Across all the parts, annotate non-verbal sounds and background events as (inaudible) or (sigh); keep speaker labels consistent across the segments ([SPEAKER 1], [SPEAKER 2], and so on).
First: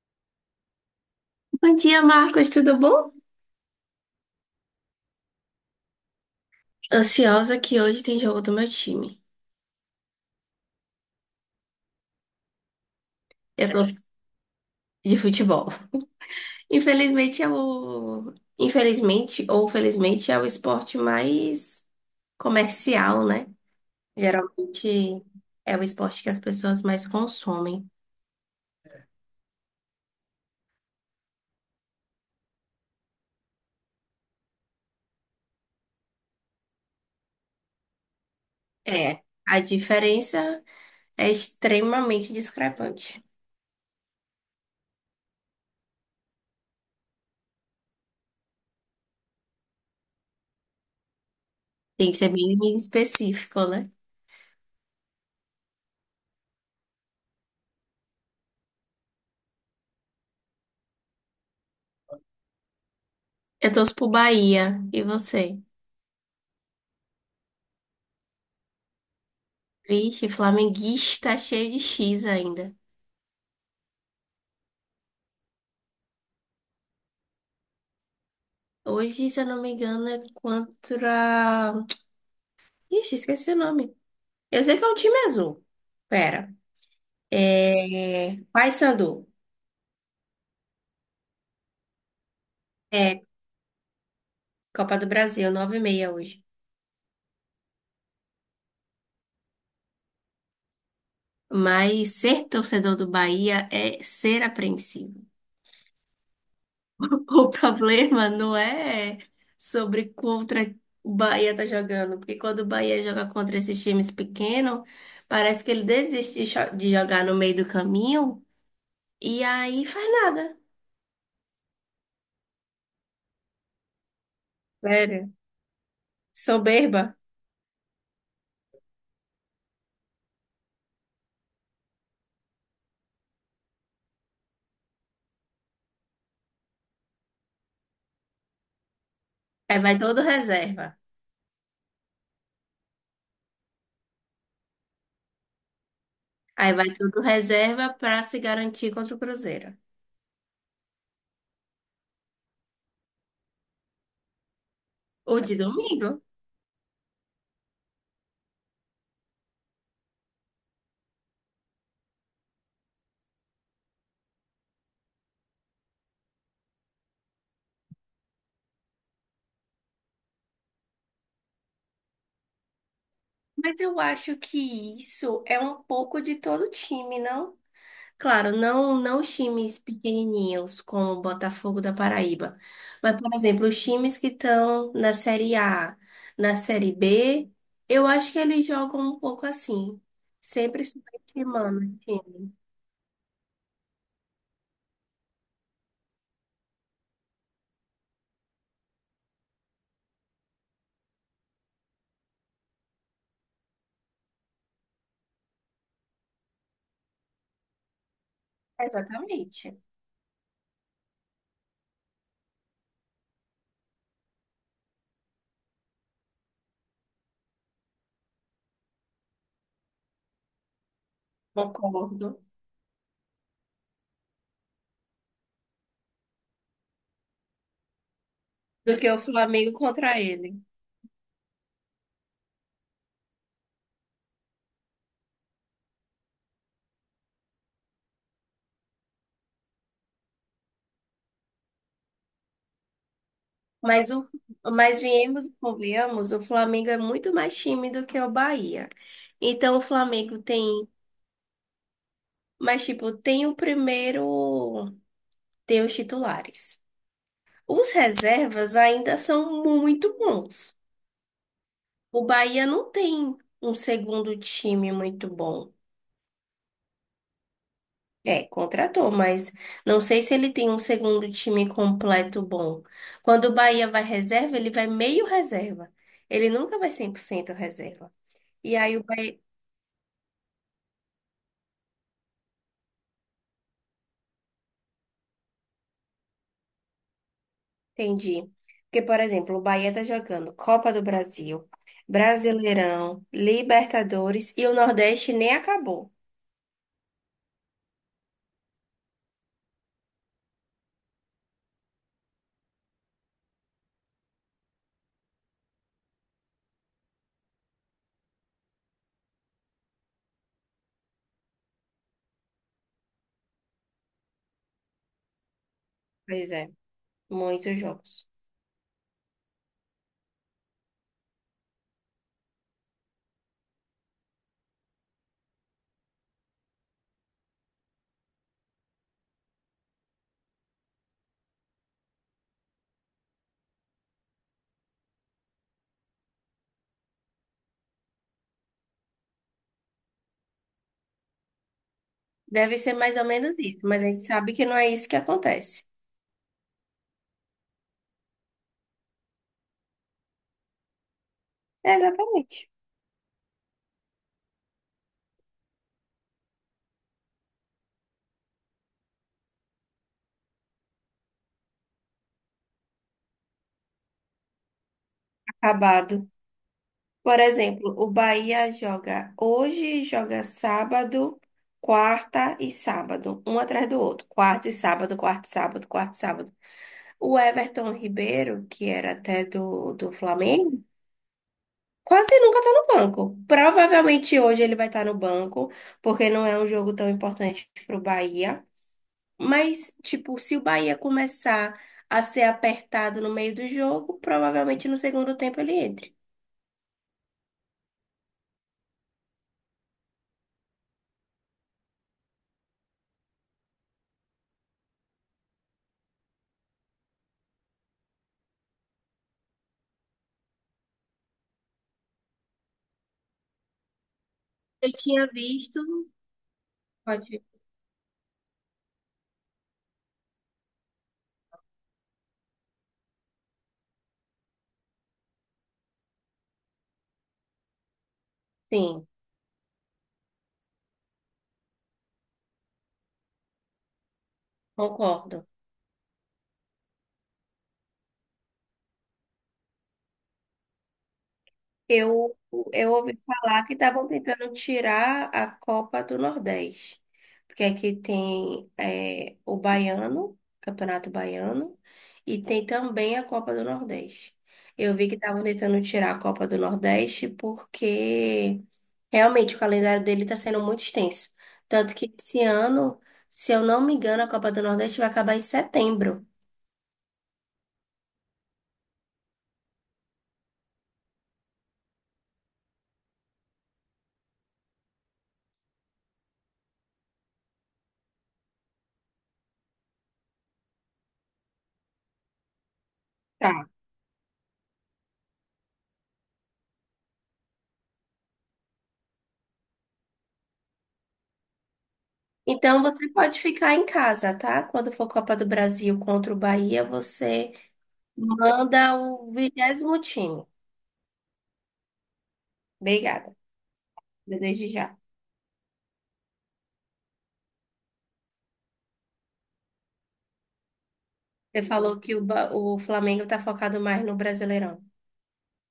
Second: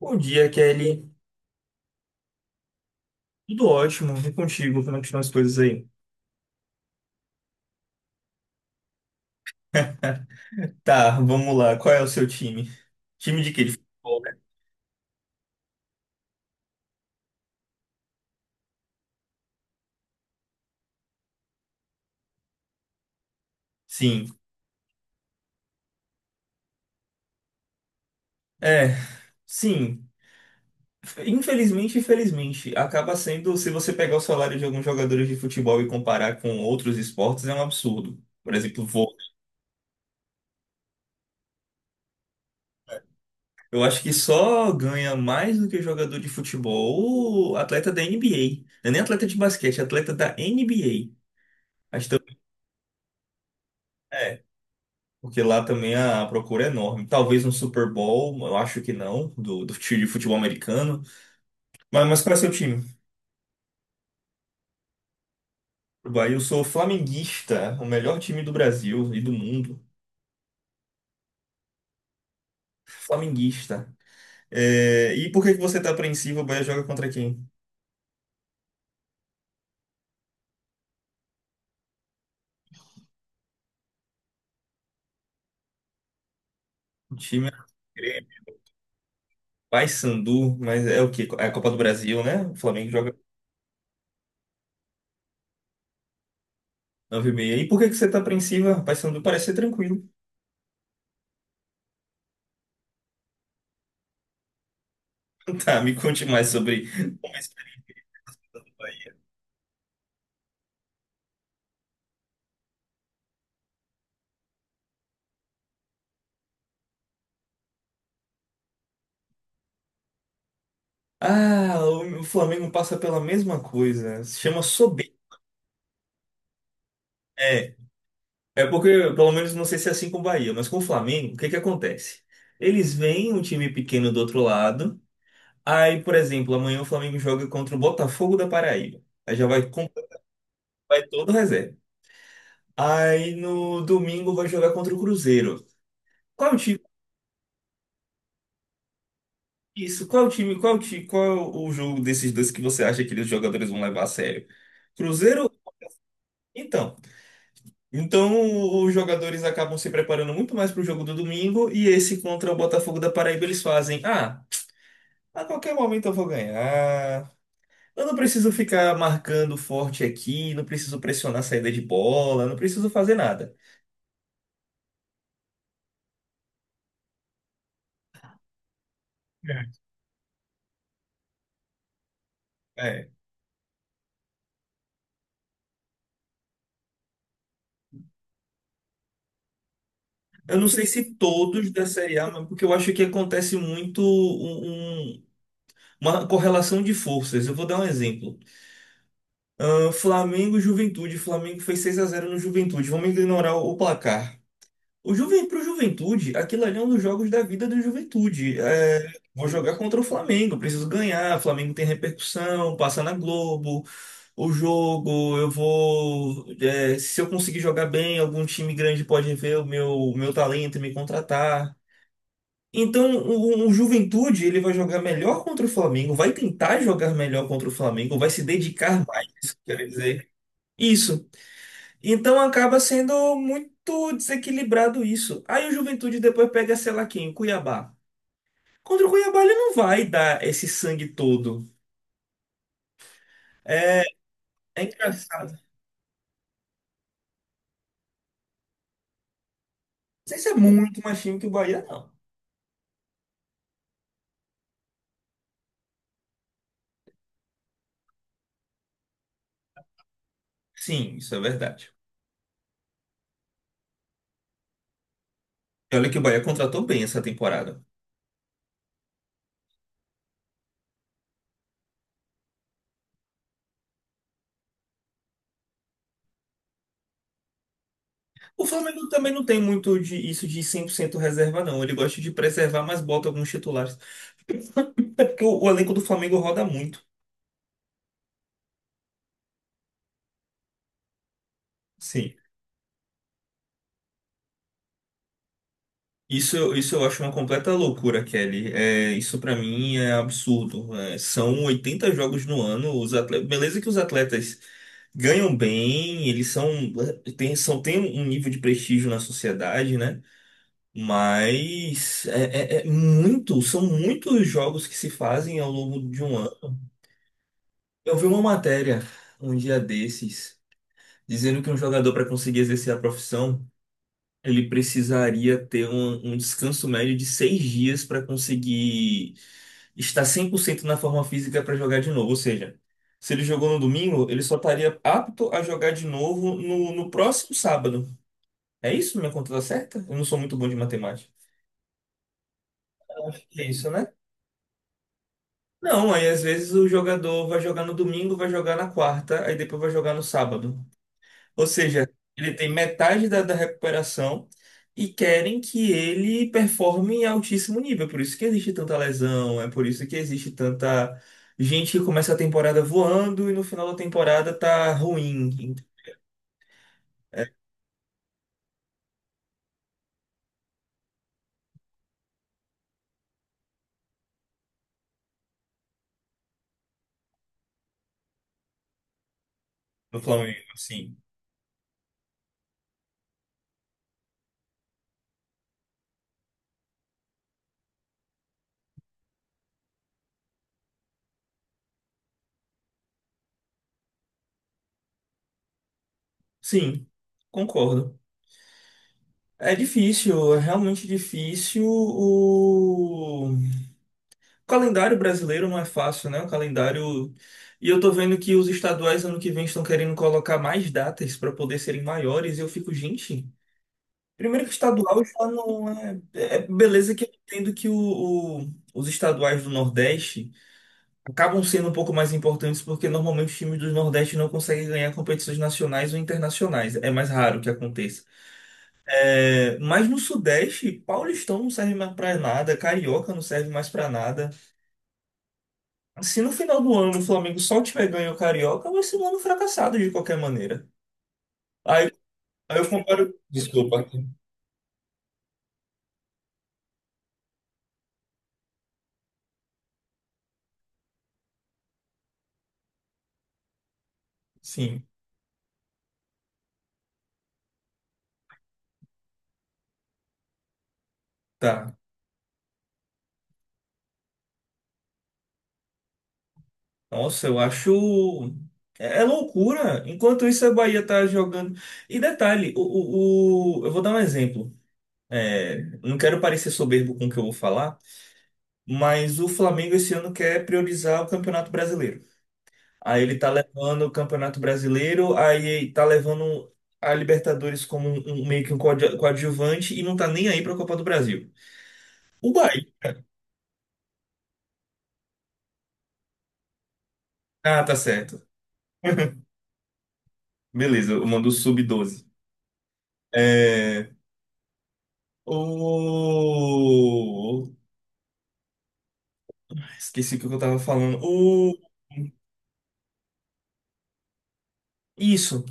[SPEAKER 1] Bom dia, Kelly.
[SPEAKER 2] Bom dia, Marcos, tudo bom?
[SPEAKER 1] Tudo ótimo. E contigo? Como é que estão as coisas aí?
[SPEAKER 2] Ansiosa que hoje tem jogo do meu time.
[SPEAKER 1] (laughs) Tá, vamos lá. Qual é o seu time? Time de quê?
[SPEAKER 2] Eu
[SPEAKER 1] De
[SPEAKER 2] tô
[SPEAKER 1] futebol, né?
[SPEAKER 2] de futebol. Infelizmente é infelizmente ou felizmente é o esporte mais comercial, né?
[SPEAKER 1] Sim.
[SPEAKER 2] Geralmente é o esporte que as pessoas mais consomem.
[SPEAKER 1] É, sim. Infelizmente, infelizmente, acaba sendo, se você pegar o salário de alguns jogadores de futebol e comparar com outros esportes, é um absurdo. Por exemplo,
[SPEAKER 2] É.
[SPEAKER 1] vôlei.
[SPEAKER 2] A diferença é extremamente discrepante.
[SPEAKER 1] Eu acho que só ganha mais do que jogador de futebol o atleta da NBA. Não é nem atleta de basquete, é atleta da NBA. Acho
[SPEAKER 2] Tem que ser
[SPEAKER 1] que
[SPEAKER 2] bem específico, né?
[SPEAKER 1] também. Porque lá também a procura é enorme. Talvez um Super Bowl, eu acho que não, do time de futebol americano. Mas qual é seu time?
[SPEAKER 2] Eu torço pro Bahia. E você?
[SPEAKER 1] Bahia, eu sou flamenguista, o melhor time do Brasil e do mundo.
[SPEAKER 2] Vixe, flamenguista cheio de X ainda.
[SPEAKER 1] Flamenguista. É, e por que que você tá apreensivo? O Bahia joga contra quem?
[SPEAKER 2] Hoje, se eu não me engano, é contra. Ixi, esqueci o nome. Eu sei que é um time azul. Pera.
[SPEAKER 1] O time é
[SPEAKER 2] É.
[SPEAKER 1] Grêmio,
[SPEAKER 2] Paysandu.
[SPEAKER 1] Paysandu, mas é o quê? É a Copa do Brasil, né? O Flamengo joga
[SPEAKER 2] É Copa do Brasil, 9h30 hoje.
[SPEAKER 1] nove h 30. E por que que você tá apreensiva? Paysandu parece ser tranquilo.
[SPEAKER 2] Mas ser torcedor do Bahia é ser apreensivo.
[SPEAKER 1] (laughs) Tá, me conte mais sobre
[SPEAKER 2] (laughs)
[SPEAKER 1] como é esse
[SPEAKER 2] O
[SPEAKER 1] time
[SPEAKER 2] problema não
[SPEAKER 1] do Bahia.
[SPEAKER 2] é sobre contra o Bahia tá jogando, porque quando o Bahia joga contra esses times pequenos, parece que ele desiste de jogar no meio do caminho e aí faz nada.
[SPEAKER 1] Ah, o Flamengo passa pela mesma coisa. Se chama soberba.
[SPEAKER 2] Sério. Soberba.
[SPEAKER 1] É, é porque, pelo menos, não sei se é assim com o Bahia, mas com o Flamengo, o que que acontece? Eles veem um time pequeno do outro lado. Aí, por exemplo, amanhã o Flamengo joga contra o Botafogo da Paraíba. Aí já vai,
[SPEAKER 2] Aí vai todo reserva.
[SPEAKER 1] vai todo reserva. Aí no domingo vai jogar contra o Cruzeiro. Qual é o
[SPEAKER 2] Aí
[SPEAKER 1] time?
[SPEAKER 2] vai todo reserva para se garantir contra o Cruzeiro.
[SPEAKER 1] Isso, qual é o time? Qual é o time? Qual é o jogo desses dois que você acha que os jogadores vão levar a sério?
[SPEAKER 2] O
[SPEAKER 1] Cruzeiro?
[SPEAKER 2] de domingo.
[SPEAKER 1] Então. Então, os jogadores acabam se preparando muito mais para o jogo do domingo e esse contra o Botafogo da Paraíba eles fazem, a qualquer momento eu vou ganhar. Eu não preciso ficar marcando forte aqui, não preciso pressionar a saída de bola, não preciso fazer nada.
[SPEAKER 2] Mas eu acho que isso é um pouco de todo time, não? Claro, não, não os
[SPEAKER 1] É.
[SPEAKER 2] times pequenininhos como o Botafogo da Paraíba,
[SPEAKER 1] É.
[SPEAKER 2] mas, por exemplo, os times que estão na Série A, na Série B, eu acho que eles jogam um pouco assim,
[SPEAKER 1] Eu não
[SPEAKER 2] sempre
[SPEAKER 1] sei se todos
[SPEAKER 2] subestimando
[SPEAKER 1] da
[SPEAKER 2] o
[SPEAKER 1] Série A,
[SPEAKER 2] time.
[SPEAKER 1] mas porque eu acho que acontece muito uma correlação de forças. Eu vou dar um exemplo. Ah, Flamengo e Juventude. Flamengo fez 6 a 0 no Juventude. Vamos ignorar o placar. Pro Juventude, aquilo ali é um dos jogos da vida do Juventude. É, vou jogar
[SPEAKER 2] Exatamente,
[SPEAKER 1] contra o Flamengo, preciso ganhar. O Flamengo tem repercussão, passa na Globo, o jogo. Eu vou. Se eu conseguir jogar bem, algum time grande pode ver o meu talento e me contratar.
[SPEAKER 2] concordo.
[SPEAKER 1] Então, o Juventude, ele vai jogar melhor contra o Flamengo, vai tentar jogar melhor contra o Flamengo, vai se
[SPEAKER 2] Do
[SPEAKER 1] dedicar
[SPEAKER 2] que o
[SPEAKER 1] mais, isso que
[SPEAKER 2] Flamengo
[SPEAKER 1] eu quero
[SPEAKER 2] contra
[SPEAKER 1] dizer.
[SPEAKER 2] ele.
[SPEAKER 1] Isso. Então acaba sendo muito desequilibrado isso. Aí o Juventude depois pega, sei lá quem, o Cuiabá. Contra o Cuiabá ele não vai dar esse sangue todo. É,
[SPEAKER 2] Mas, o,
[SPEAKER 1] é
[SPEAKER 2] mas viemos
[SPEAKER 1] engraçado.
[SPEAKER 2] e
[SPEAKER 1] Não
[SPEAKER 2] convenhamos, o Flamengo é muito mais time do que o Bahia. Então, o
[SPEAKER 1] sei
[SPEAKER 2] Flamengo
[SPEAKER 1] se é
[SPEAKER 2] tem,
[SPEAKER 1] muito mais time que o Bahia, não.
[SPEAKER 2] mas tipo, tem o primeiro, tem os titulares. Os reservas ainda são muito bons.
[SPEAKER 1] Sim, isso é verdade.
[SPEAKER 2] O Bahia não tem um segundo time muito bom.
[SPEAKER 1] E olha que o Bahia contratou bem essa temporada.
[SPEAKER 2] É, contratou, mas não sei se ele tem um segundo time completo bom. Quando o Bahia vai reserva, ele vai meio reserva. Ele nunca vai 100% reserva.
[SPEAKER 1] O
[SPEAKER 2] E aí o
[SPEAKER 1] Flamengo também
[SPEAKER 2] Bahia.
[SPEAKER 1] não tem muito de isso de 100% reserva, não. Ele gosta de preservar, mas bota alguns titulares. É porque o elenco do Flamengo roda muito.
[SPEAKER 2] Entendi. Porque, por exemplo, o Bahia tá jogando Copa do Brasil,
[SPEAKER 1] Sim.
[SPEAKER 2] Brasileirão, Libertadores e o Nordeste nem acabou.
[SPEAKER 1] Isso, isso eu acho uma completa loucura, Kelly. É, isso pra mim é absurdo. É, são 80 jogos no ano. Os atletas, beleza que os atletas ganham bem, eles são, tem um nível de prestígio na sociedade, né? Mas é muito, são muitos jogos que se fazem ao longo de um
[SPEAKER 2] Pois é,
[SPEAKER 1] ano.
[SPEAKER 2] muitos
[SPEAKER 1] Eu vi
[SPEAKER 2] jogos.
[SPEAKER 1] uma matéria um dia desses dizendo que um jogador para conseguir exercer a profissão ele precisaria ter um descanso médio de 6 dias para conseguir estar 100% na forma física para jogar de novo. Ou seja, se ele jogou no domingo, ele só estaria apto a jogar de novo no próximo sábado. É isso? Minha conta tá certa? Eu não sou muito bom de matemática.
[SPEAKER 2] Deve ser mais ou menos
[SPEAKER 1] É
[SPEAKER 2] isso,
[SPEAKER 1] isso,
[SPEAKER 2] mas a
[SPEAKER 1] né?
[SPEAKER 2] gente sabe que não é isso que acontece.
[SPEAKER 1] Não, aí às vezes o jogador vai jogar no domingo, vai jogar na quarta, aí depois vai jogar no sábado. Ou
[SPEAKER 2] É
[SPEAKER 1] seja, ele tem
[SPEAKER 2] exatamente.
[SPEAKER 1] metade da recuperação e querem que ele performe em altíssimo nível. É. Por isso que existe tanta lesão, é por isso que existe tanta gente que começa a temporada voando e no final da temporada tá ruim.
[SPEAKER 2] Acabado. Por
[SPEAKER 1] É,
[SPEAKER 2] exemplo, o Bahia joga hoje, joga sábado, quarta e sábado, um atrás do outro. Quarta e sábado, quarta e sábado, quarta e sábado. O Everton Ribeiro, que era até do
[SPEAKER 1] no Flamengo,
[SPEAKER 2] Flamengo,
[SPEAKER 1] assim.
[SPEAKER 2] quase nunca tá no banco. Provavelmente hoje ele vai estar no banco, porque não é um jogo tão importante pro Bahia. Mas, tipo, se o Bahia começar a ser apertado no meio do jogo, provavelmente no segundo tempo ele entre.
[SPEAKER 1] Sim, concordo. É difícil, é realmente difícil. O calendário brasileiro não é fácil, né? O calendário. E eu tô vendo que os estaduais ano que vem estão querendo colocar mais datas para poder serem maiores. E eu fico, gente. Primeiro que
[SPEAKER 2] Eu
[SPEAKER 1] estadual
[SPEAKER 2] tinha
[SPEAKER 1] já
[SPEAKER 2] visto.
[SPEAKER 1] não é. É beleza que eu
[SPEAKER 2] Pode.
[SPEAKER 1] entendo que os estaduais do Nordeste acabam sendo um pouco mais importantes porque normalmente os times do Nordeste não conseguem ganhar competições nacionais ou internacionais. É mais raro que aconteça.
[SPEAKER 2] Sim,
[SPEAKER 1] É, mas no Sudeste, Paulistão não serve mais pra nada, Carioca não serve mais pra nada.
[SPEAKER 2] concordo.
[SPEAKER 1] Se no final do ano o Flamengo só tiver ganho o Carioca, vai ser um ano fracassado de qualquer maneira. Aí,
[SPEAKER 2] Eu,
[SPEAKER 1] aí, eu
[SPEAKER 2] eu ouvi
[SPEAKER 1] comparo.
[SPEAKER 2] falar que
[SPEAKER 1] Desculpa.
[SPEAKER 2] estavam tentando tirar a Copa do Nordeste, porque aqui tem é, o Baiano, Campeonato Baiano, e tem também a Copa do Nordeste. Eu
[SPEAKER 1] Sim,
[SPEAKER 2] vi que estavam tentando tirar a Copa do Nordeste porque realmente o calendário dele está sendo muito extenso.
[SPEAKER 1] tá.
[SPEAKER 2] Tanto que esse ano, se eu não me engano, a Copa do Nordeste vai acabar em setembro.
[SPEAKER 1] Nossa, eu acho. É loucura. Enquanto isso, a Bahia tá jogando. E detalhe, eu vou dar um exemplo. É, não quero parecer soberbo com o que eu vou falar, mas o Flamengo esse ano quer priorizar o Campeonato Brasileiro. Aí ele tá
[SPEAKER 2] Tá.
[SPEAKER 1] levando o Campeonato Brasileiro, aí tá levando a Libertadores como meio que um coadjuvante e não tá nem aí pra Copa do Brasil. O
[SPEAKER 2] Então
[SPEAKER 1] Bahia.
[SPEAKER 2] você pode ficar em casa, tá? Quando for Copa do Brasil contra o Bahia, você
[SPEAKER 1] Ah, tá certo.
[SPEAKER 2] manda o
[SPEAKER 1] (laughs)
[SPEAKER 2] vigésimo time.
[SPEAKER 1] Beleza, eu mando o sub-12.
[SPEAKER 2] Obrigada,
[SPEAKER 1] É.
[SPEAKER 2] desde já.
[SPEAKER 1] O. Esqueci o que eu tava falando.
[SPEAKER 2] Você
[SPEAKER 1] O.
[SPEAKER 2] falou que o Flamengo tá focado mais no Brasileirão.
[SPEAKER 1] Isso.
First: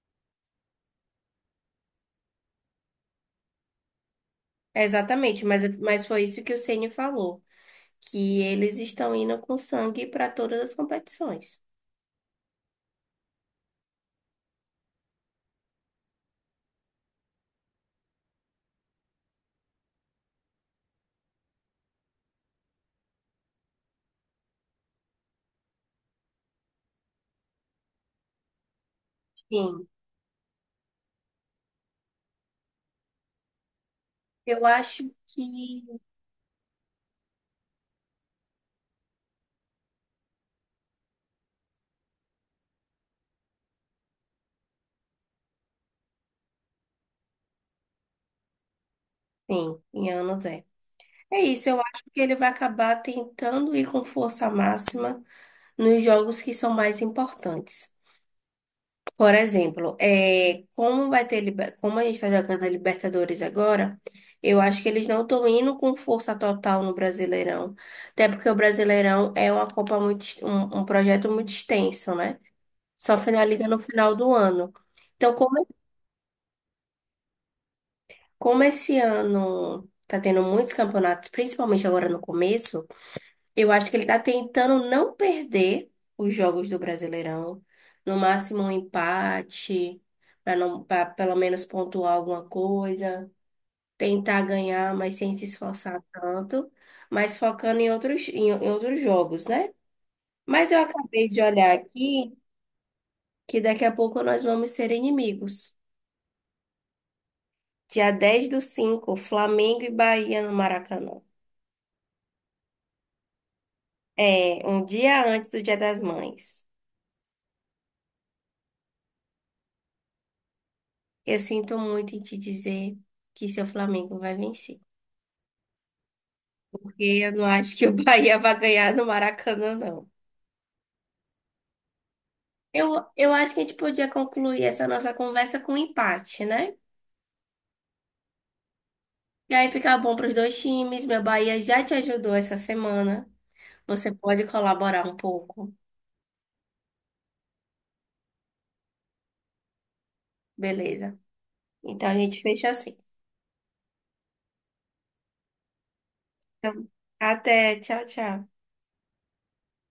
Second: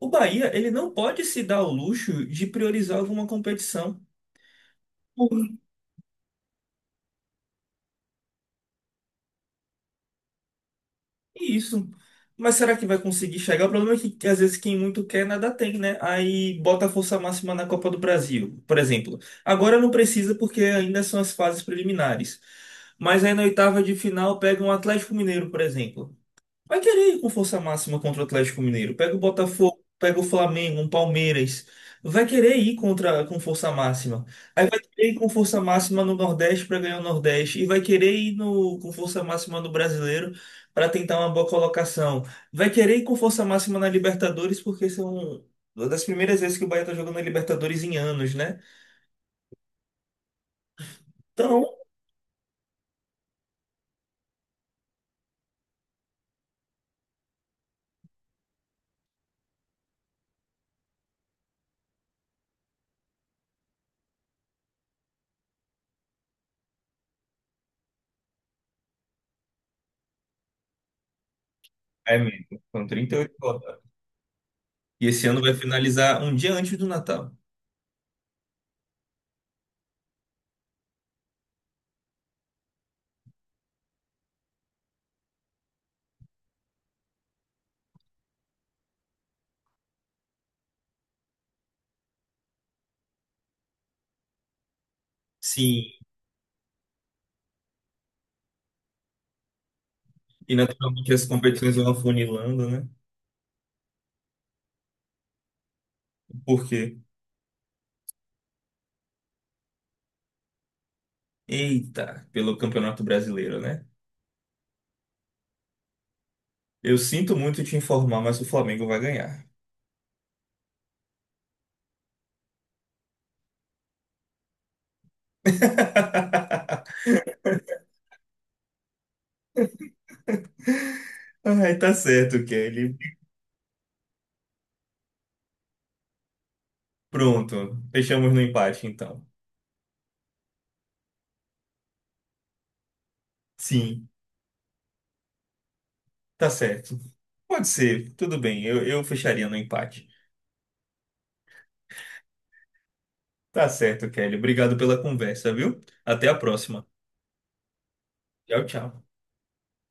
[SPEAKER 1] O Bahia, ele não pode se dar o luxo de priorizar alguma competição.
[SPEAKER 2] É, exatamente, mas foi isso que o Ceni falou, que eles estão indo com sangue para todas as competições.
[SPEAKER 1] Isso. Mas será que vai conseguir chegar? O problema é que às vezes quem muito quer nada tem, né? Aí bota a força máxima na Copa do Brasil, por exemplo. Agora não precisa porque ainda são as fases preliminares. Mas aí na oitava de final pega um Atlético Mineiro, por exemplo. Vai querer ir com força máxima contra o Atlético Mineiro. Pega o Botafogo,
[SPEAKER 2] Sim,
[SPEAKER 1] pega o Flamengo, um Palmeiras. Vai querer ir contra, com força máxima.
[SPEAKER 2] eu
[SPEAKER 1] Aí vai querer
[SPEAKER 2] acho
[SPEAKER 1] ir com força
[SPEAKER 2] que
[SPEAKER 1] máxima no Nordeste para ganhar o Nordeste. E vai querer ir com força máxima no Brasileiro para tentar uma boa colocação. Vai querer ir com força máxima na Libertadores, porque são uma das primeiras vezes que o Bahia está jogando na Libertadores em anos, né?
[SPEAKER 2] sim, em anos é. É
[SPEAKER 1] Então,
[SPEAKER 2] isso, eu acho que ele vai acabar tentando ir com força máxima nos jogos que são mais importantes. Por exemplo, é, como vai como a gente está jogando a Libertadores agora, eu acho que eles não estão indo com força total no Brasileirão. Até porque o Brasileirão é uma Copa muito, um, um projeto muito extenso,
[SPEAKER 1] é
[SPEAKER 2] né?
[SPEAKER 1] mesmo. São
[SPEAKER 2] Só
[SPEAKER 1] 38
[SPEAKER 2] finaliza no
[SPEAKER 1] rodadas.
[SPEAKER 2] final do ano.
[SPEAKER 1] E esse
[SPEAKER 2] Então,
[SPEAKER 1] ano vai
[SPEAKER 2] como,
[SPEAKER 1] finalizar um dia antes do Natal.
[SPEAKER 2] como esse ano está tendo muitos campeonatos, principalmente agora no começo. Eu acho que ele está tentando não perder os jogos do Brasileirão. No máximo um empate, para não, para pelo menos pontuar alguma coisa, tentar ganhar, mas sem se esforçar
[SPEAKER 1] Sim.
[SPEAKER 2] tanto, mas focando em outros, em outros jogos, né?
[SPEAKER 1] E
[SPEAKER 2] Mas eu
[SPEAKER 1] naturalmente as
[SPEAKER 2] acabei de
[SPEAKER 1] competições
[SPEAKER 2] olhar
[SPEAKER 1] vão
[SPEAKER 2] aqui
[SPEAKER 1] afunilando, né?
[SPEAKER 2] que daqui a pouco nós vamos ser inimigos.
[SPEAKER 1] Por quê?
[SPEAKER 2] Dia 10 do 5, Flamengo e Bahia no Maracanã.
[SPEAKER 1] Eita, pelo Campeonato Brasileiro, né?
[SPEAKER 2] É, um dia antes do Dia das Mães.
[SPEAKER 1] Eu sinto muito te informar, mas o Flamengo vai ganhar.
[SPEAKER 2] Eu sinto muito em te dizer que seu Flamengo vai vencer. Porque
[SPEAKER 1] (laughs)
[SPEAKER 2] eu não acho que o Bahia vai ganhar no Maracanã, não.
[SPEAKER 1] Ai, tá certo, Kelly.
[SPEAKER 2] Eu acho que a gente podia concluir essa nossa conversa com um empate, né?
[SPEAKER 1] Pronto, fechamos no empate, então.
[SPEAKER 2] E aí fica bom para os dois times. Meu Bahia já te ajudou essa semana.
[SPEAKER 1] Sim,
[SPEAKER 2] Você pode colaborar um pouco.
[SPEAKER 1] tá certo. Pode ser, tudo bem, eu fecharia no empate.
[SPEAKER 2] Beleza. Então a gente fecha assim.
[SPEAKER 1] Tá certo, Kelly. Obrigado pela conversa, viu? Até a próxima.
[SPEAKER 2] Então, até. Tchau, tchau.
[SPEAKER 1] Tchau, tchau.